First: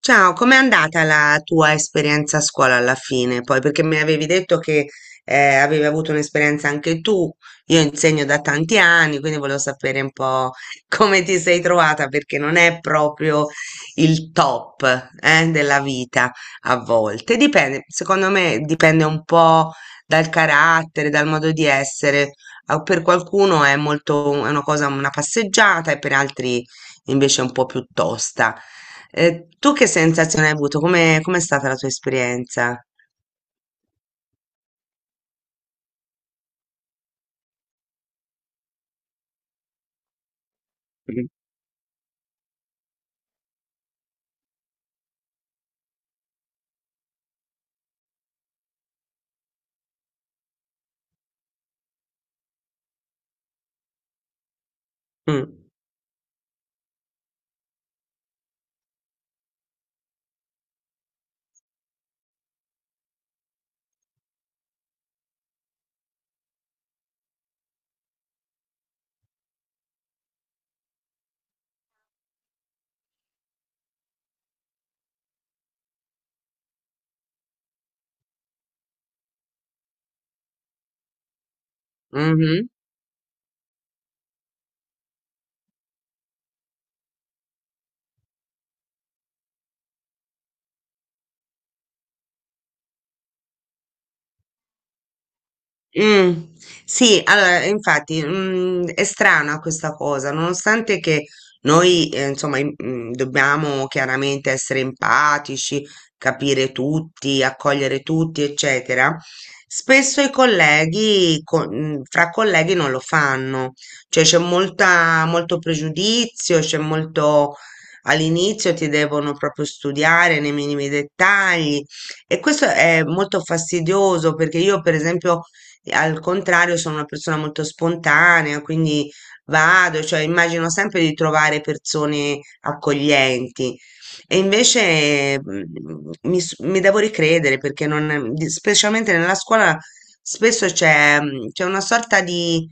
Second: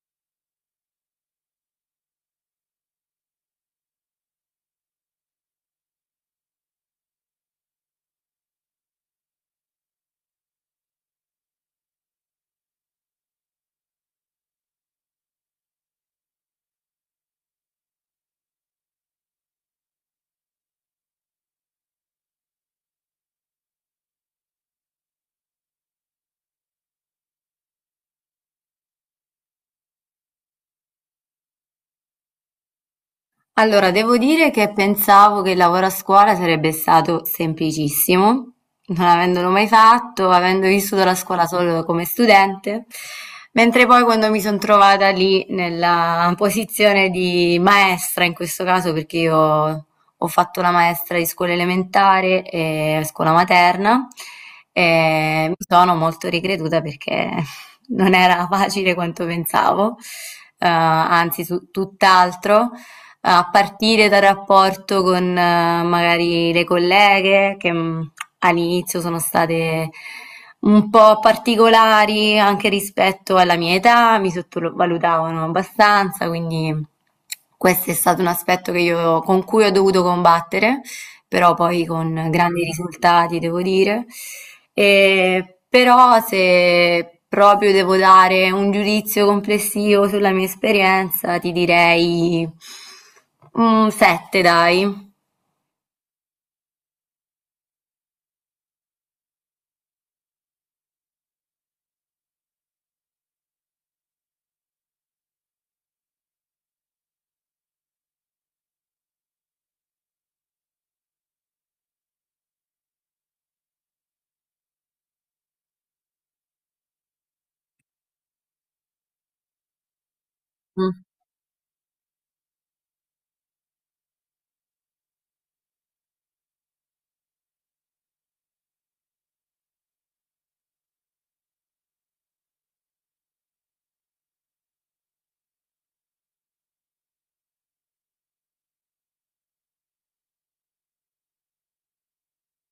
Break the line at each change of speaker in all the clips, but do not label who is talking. Ciao, com'è andata la tua esperienza a scuola alla fine? Poi, perché mi avevi detto che avevi avuto un'esperienza anche tu, io insegno da tanti anni, quindi volevo sapere un po' come ti sei trovata, perché non è proprio il top della vita a volte. Dipende, secondo me dipende un po' dal carattere, dal modo di essere. Ah, per qualcuno è molto, è una cosa, una passeggiata e per altri invece è un po' più tosta. Tu che sensazione hai avuto? Come, com'è stata la tua esperienza?
Allora, devo dire che pensavo che il lavoro a scuola sarebbe stato semplicissimo, non avendolo mai fatto, avendo vissuto la scuola solo come studente, mentre poi quando mi sono trovata lì nella posizione di maestra, in questo caso perché io ho fatto la maestra di scuola elementare e scuola materna, e mi
Mm,
sono molto ricreduta perché non era facile quanto pensavo, anzi tutt'altro, a partire dal rapporto con magari le colleghe che all'inizio sono state un po' particolari anche rispetto alla mia età, mi sottovalutavano abbastanza, quindi questo è stato un aspetto che con cui ho dovuto combattere, però poi con grandi
mhm.
risultati devo dire. E però, se proprio devo dare un giudizio complessivo sulla mia esperienza, ti direi un 7, dai.
Mm, sì, allora, infatti, è strana questa cosa, nonostante che noi, insomma, dobbiamo chiaramente essere empatici, capire tutti, accogliere tutti, eccetera. Spesso i colleghi, fra colleghi non lo fanno, cioè c'è molta, molto pregiudizio, c'è molto, all'inizio ti devono proprio studiare nei minimi dettagli e questo è molto fastidioso perché io, per esempio, e al contrario, sono una persona molto spontanea, quindi vado, cioè immagino sempre di trovare persone accoglienti. E invece mi devo ricredere perché non, specialmente nella scuola spesso c'è c'è una sorta di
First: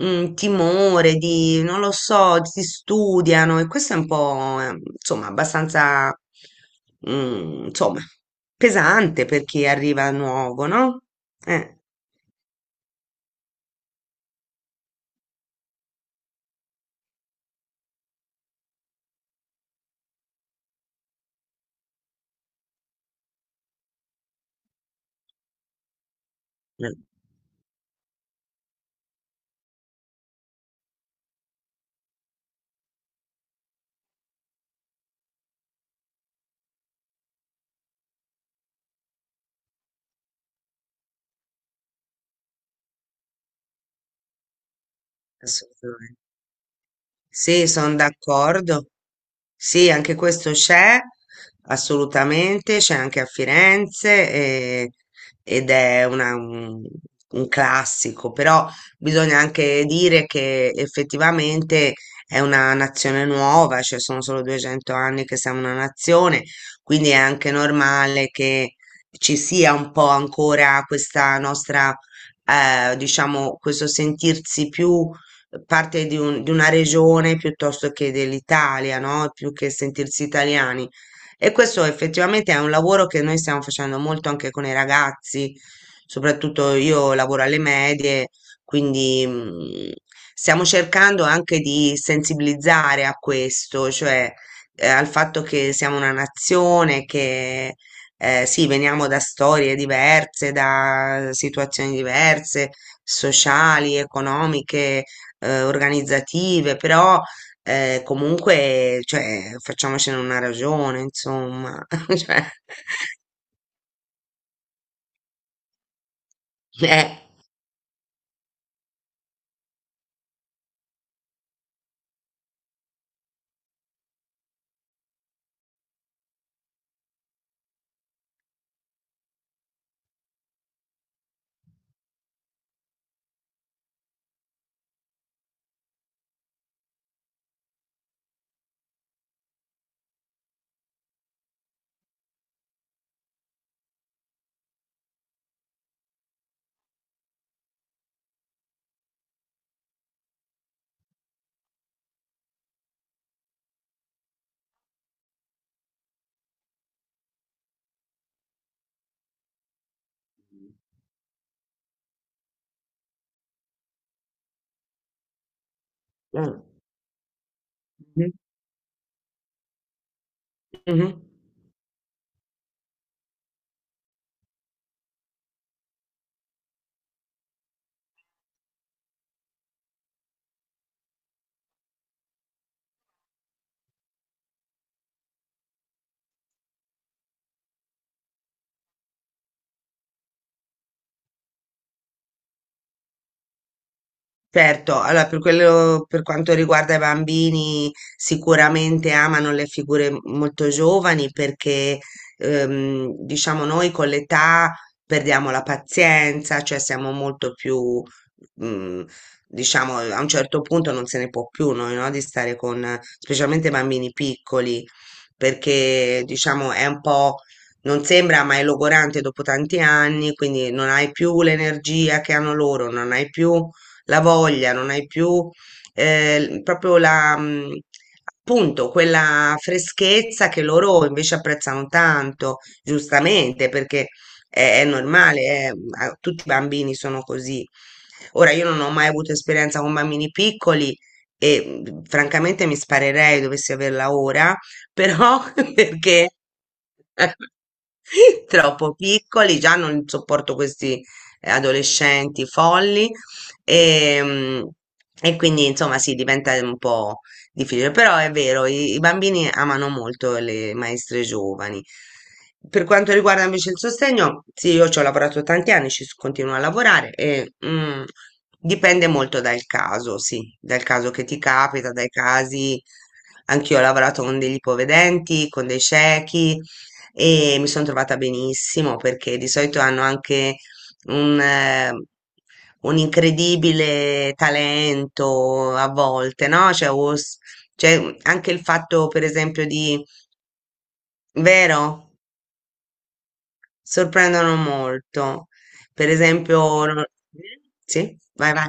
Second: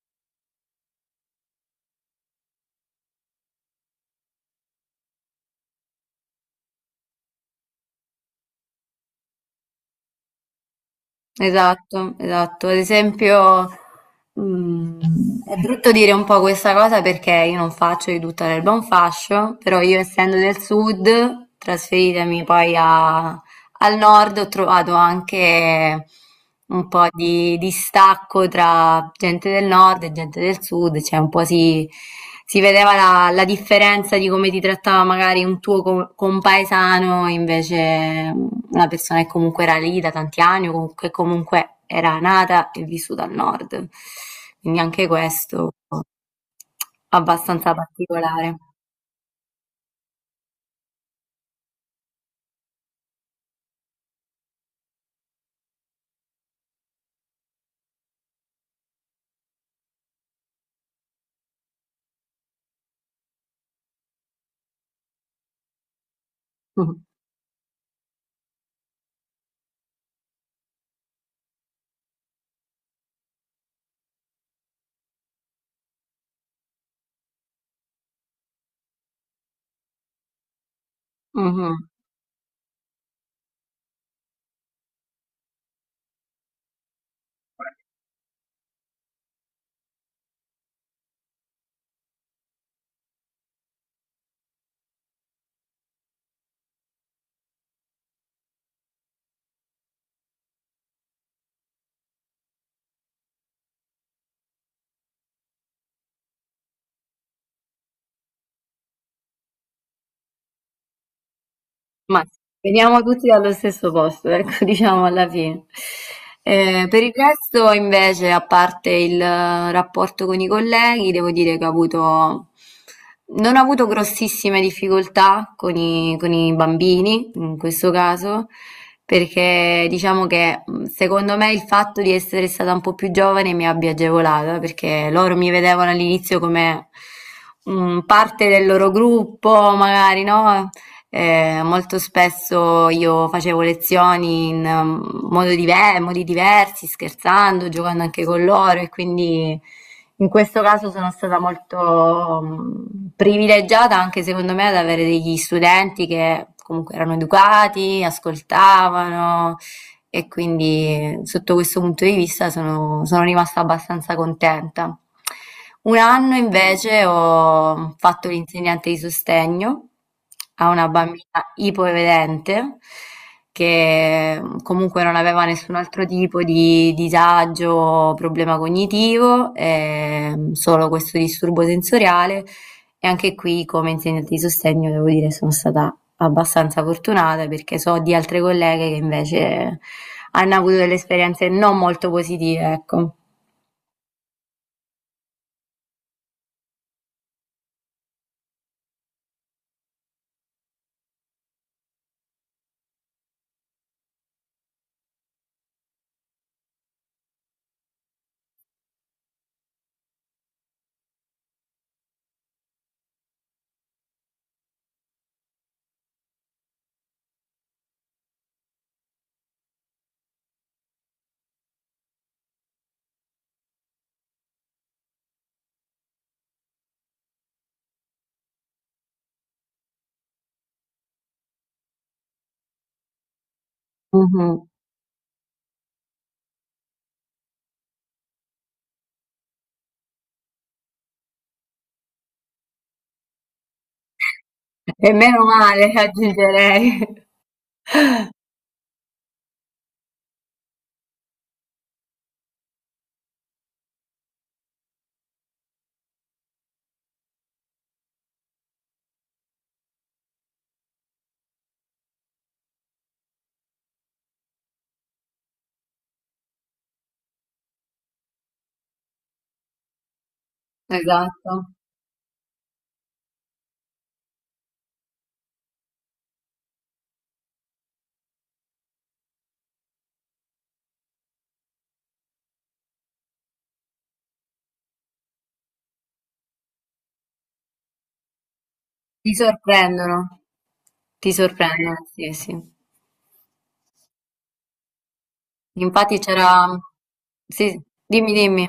timore, di non lo so, si studiano e questo è un po' insomma abbastanza insomma pesante per chi arriva nuovo, no? Eh.
Esatto, esatto. Ad esempio, mm, è brutto dire un po' questa cosa perché io non faccio di tutta l'erba un fascio, però io, essendo del sud, trasferitemi poi a Al nord, ho trovato anche un po' di distacco tra gente del nord e gente del sud, cioè un po' si vedeva la, la differenza di come ti trattava magari un tuo compaesano, invece una persona che comunque era lì da tanti anni, o che comunque era nata e vissuta al nord. Quindi anche questo
Assolutamente. Sì,
abbastanza
sono
particolare.
d'accordo. Sì, anche questo c'è, assolutamente, c'è anche a Firenze ed è un classico, però bisogna anche dire che effettivamente è una nazione nuova, cioè sono solo 200 anni che siamo una nazione, quindi è anche normale che ci sia un po' ancora questa nostra, diciamo, questo sentirsi più parte di, di una regione piuttosto che dell'Italia, no? Più che sentirsi italiani. E questo
Mhm.
effettivamente è un lavoro che noi stiamo facendo molto anche con i ragazzi, soprattutto io lavoro alle medie, quindi stiamo cercando anche di sensibilizzare a questo, cioè al fatto che siamo una nazione, che sì, veniamo da storie diverse, da situazioni diverse, sociali, economiche, organizzative, però comunque, cioè, facciamocene una ragione, insomma.
Ma veniamo tutti dallo stesso posto, ecco, diciamo alla fine. Per il
Cioè,
resto, invece, a parte il rapporto con i colleghi, devo dire che non ho avuto grossissime difficoltà con con i bambini, in questo caso, perché diciamo che secondo me il fatto di essere stata un po' più giovane mi abbia agevolata, perché loro mi vedevano all'inizio come... parte del loro gruppo, magari, no? Molto spesso io facevo lezioni in modi diversi, scherzando, giocando anche con loro e quindi in questo caso sono stata molto privilegiata anche secondo me ad avere degli studenti che comunque erano educati, ascoltavano, e quindi sotto questo punto di vista sono rimasta abbastanza contenta. Un anno
eh,
invece ho fatto
mm,
l'insegnante di sostegno a una bambina
mhm.
ipovedente che comunque non aveva nessun altro tipo di disagio o problema cognitivo, solo questo disturbo sensoriale. E anche qui, come insegnante di sostegno, devo dire, sono stata abbastanza fortunata perché so di altre colleghe che invece hanno avuto delle esperienze non molto positive, ecco.
Certo, allora per quello, per quanto riguarda i bambini, sicuramente amano le figure molto giovani perché, diciamo, noi con l'età perdiamo la pazienza, cioè siamo molto più, mm, diciamo, a un certo punto non se ne può più noi, no? Di stare con, specialmente bambini piccoli, perché, diciamo, è un po'. Non sembra, ma è logorante dopo tanti anni, quindi non hai più l'energia che hanno loro, non hai più la voglia, non hai più proprio la, appunto, quella freschezza che loro invece apprezzano tanto, giustamente, perché
Mh-mh.
è normale, tutti i bambini sono così. Ora, io non ho mai avuto esperienza con bambini piccoli e francamente mi sparerei dovessi averla ora,
E
però
meno male,
perché
aggiungerei.
troppo piccoli, già non sopporto questi adolescenti folli e, mm, e quindi insomma sì, diventa un po' difficile, però è vero, i bambini amano molto le maestre giovani. Per quanto riguarda invece il sostegno, sì, io ci ho lavorato tanti anni, continuo a lavorare e dipende molto dal caso, sì, dal caso che ti
Esatto.
capita, dai casi. Anch'io ho lavorato con degli ipovedenti, con dei ciechi e mi sono trovata benissimo perché di solito hanno anche un, eh, un incredibile talento a volte, no? Cioè, anche il fatto, per
Ti
esempio, di,
sorprendono. Ti sorprendono,
vero?
sì, sì.
Sorprendono molto. Per
Infatti c'era
esempio,
sì,
sì,
dimmi,
vai, vai.
dimmi.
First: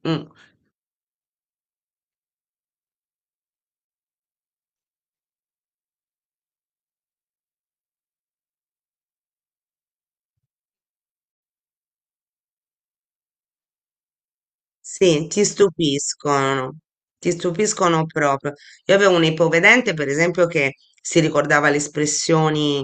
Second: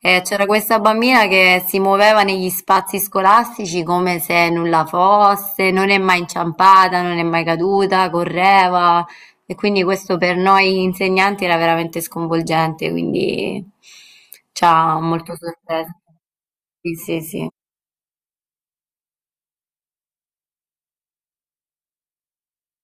Mm.
C'era questa bambina che si muoveva negli spazi scolastici come se nulla fosse, non è mai inciampata, non è mai caduta, correva, e quindi questo per noi insegnanti era veramente sconvolgente, quindi ci ha
Sì,
molto sorpreso. Sì, sì,
ti
sì.
stupiscono proprio. Io avevo un ipovedente, per esempio, che si ricordava le espressioni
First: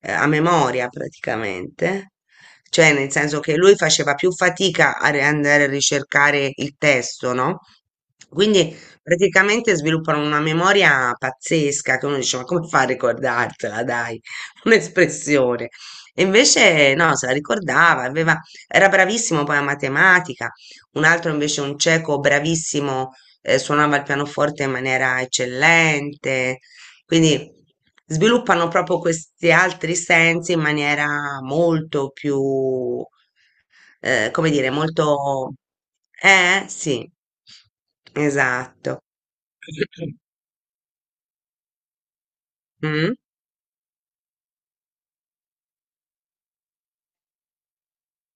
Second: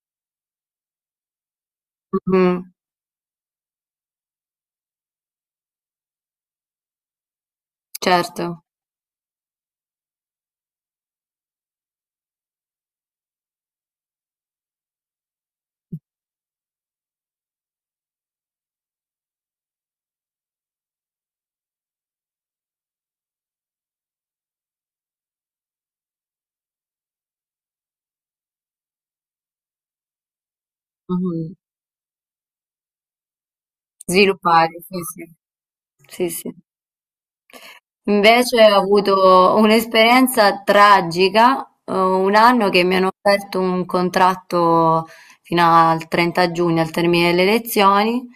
a memoria praticamente,
Mhm.
cioè nel senso che lui faceva più fatica a andare a ricercare il testo, no?
Certo.
Quindi praticamente sviluppano una memoria pazzesca che uno dice, ma come fa a ricordartela, dai, un'espressione. E invece no, se la ricordava, aveva, era bravissimo poi a matematica, un altro invece un cieco bravissimo, suonava il pianoforte in maniera eccellente, quindi sviluppano proprio questi altri sensi in maniera
Mhm.
molto più, come dire,
Sviluppare, sì, sì.
molto...
Sì, sì.
Sì,
Invece ho
esatto.
avuto un'esperienza tragica, un anno che mi hanno
Mm.
offerto un contratto fino al 30 giugno, al termine delle lezioni,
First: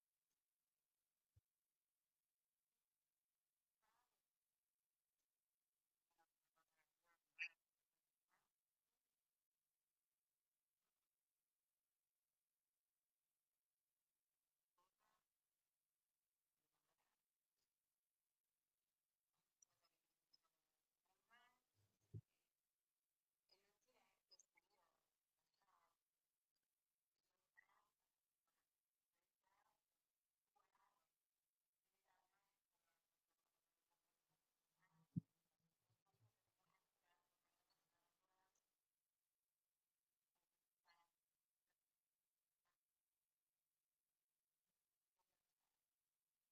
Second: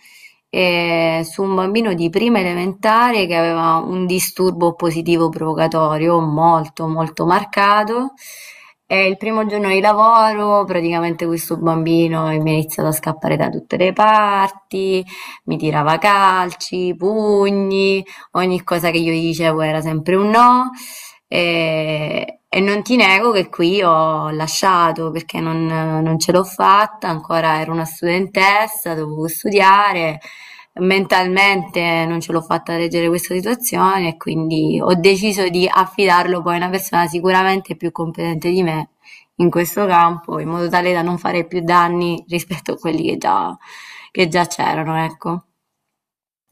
su un bambino di prima elementare che aveva un disturbo positivo provocatorio molto molto marcato. E il primo giorno di lavoro, praticamente questo bambino mi ha iniziato a scappare da tutte le parti, mi tirava calci, pugni. Ogni cosa che io gli dicevo era sempre un no, e non ti nego che qui ho lasciato perché non ce l'ho fatta, ancora ero una studentessa, dovevo studiare, mentalmente non ce l'ho fatta reggere questa situazione e quindi ho deciso di affidarlo poi a una persona sicuramente più competente di me in questo campo, in modo tale da non fare più danni rispetto a quelli che già c'erano, ecco.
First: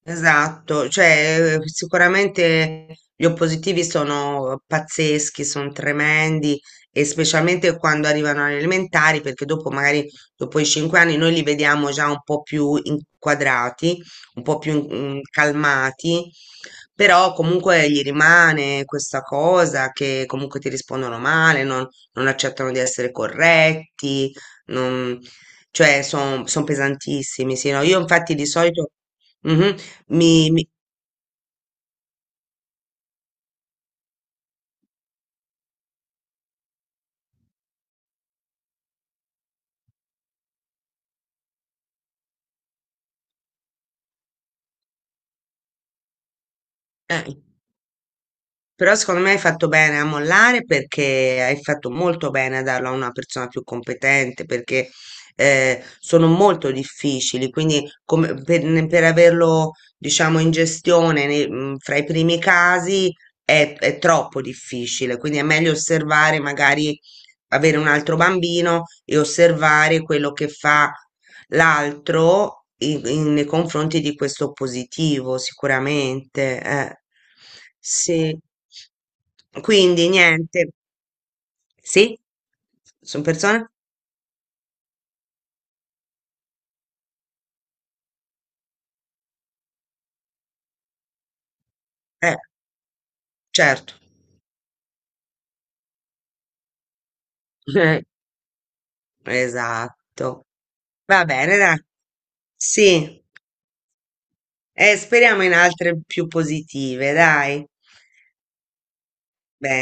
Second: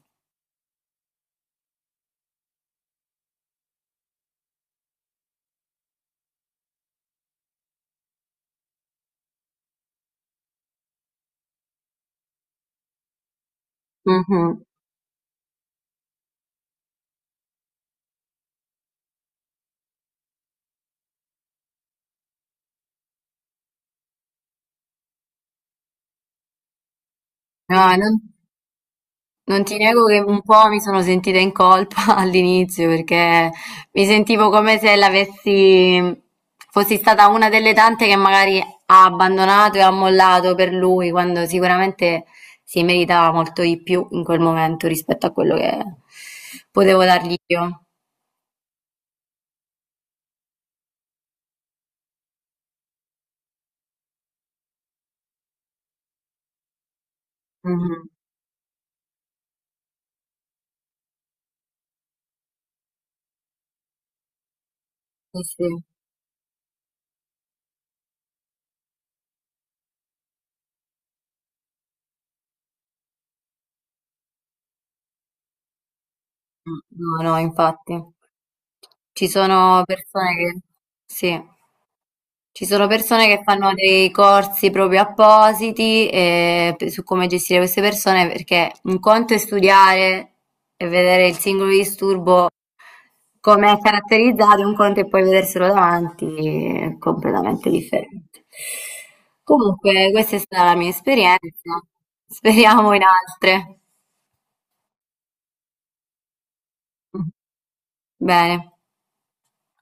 Esatto, cioè sicuramente gli oppositivi sono pazzeschi, sono tremendi e specialmente quando arrivano alle elementari, perché dopo magari dopo i 5 anni noi li vediamo già un po' più inquadrati, un po'
Mhm.
più calmati, però comunque gli rimane questa cosa che comunque ti rispondono male, non, non accettano di essere corretti, non- cioè sono pesantissimi, sì,
No,
no? Io
non.
infatti di solito...
Non
Mhm.
ti nego che un
Mi,
po'
mi-
mi sono sentita in colpa all'inizio perché mi sentivo come se l'avessi, fossi stata una delle tante che magari ha abbandonato e ha mollato per lui, quando sicuramente si meritava molto di più in quel momento rispetto a quello che potevo dargli
eh,
io.
però secondo me hai fatto bene a mollare perché hai fatto molto bene a darlo a una persona più competente perché sono molto difficili, quindi
Mhm.
per averlo diciamo in gestione fra i primi casi è troppo difficile, quindi
Sì,
è
sì.
meglio osservare magari avere un altro bambino e osservare quello che fa l'altro nei confronti di questo positivo, sicuramente. Eh.
No, no, infatti.
Sì.
Ci sono
Quindi
persone che...
niente.
Sì.
Sì?
Ci sono
Sono
persone che
persone?
fanno dei corsi proprio appositi su come gestire queste persone, perché un conto è studiare e vedere il singolo
Eh,
disturbo come è
certo.
caratterizzato, un conto è poi vederselo davanti, è completamente
Eh,
differente. Comunque, questa è
esatto.
stata la mia
Va bene,
esperienza,
dai.
speriamo in
Sì.
altre.
Speriamo in altre più positive, dai.
Bene.
Bene.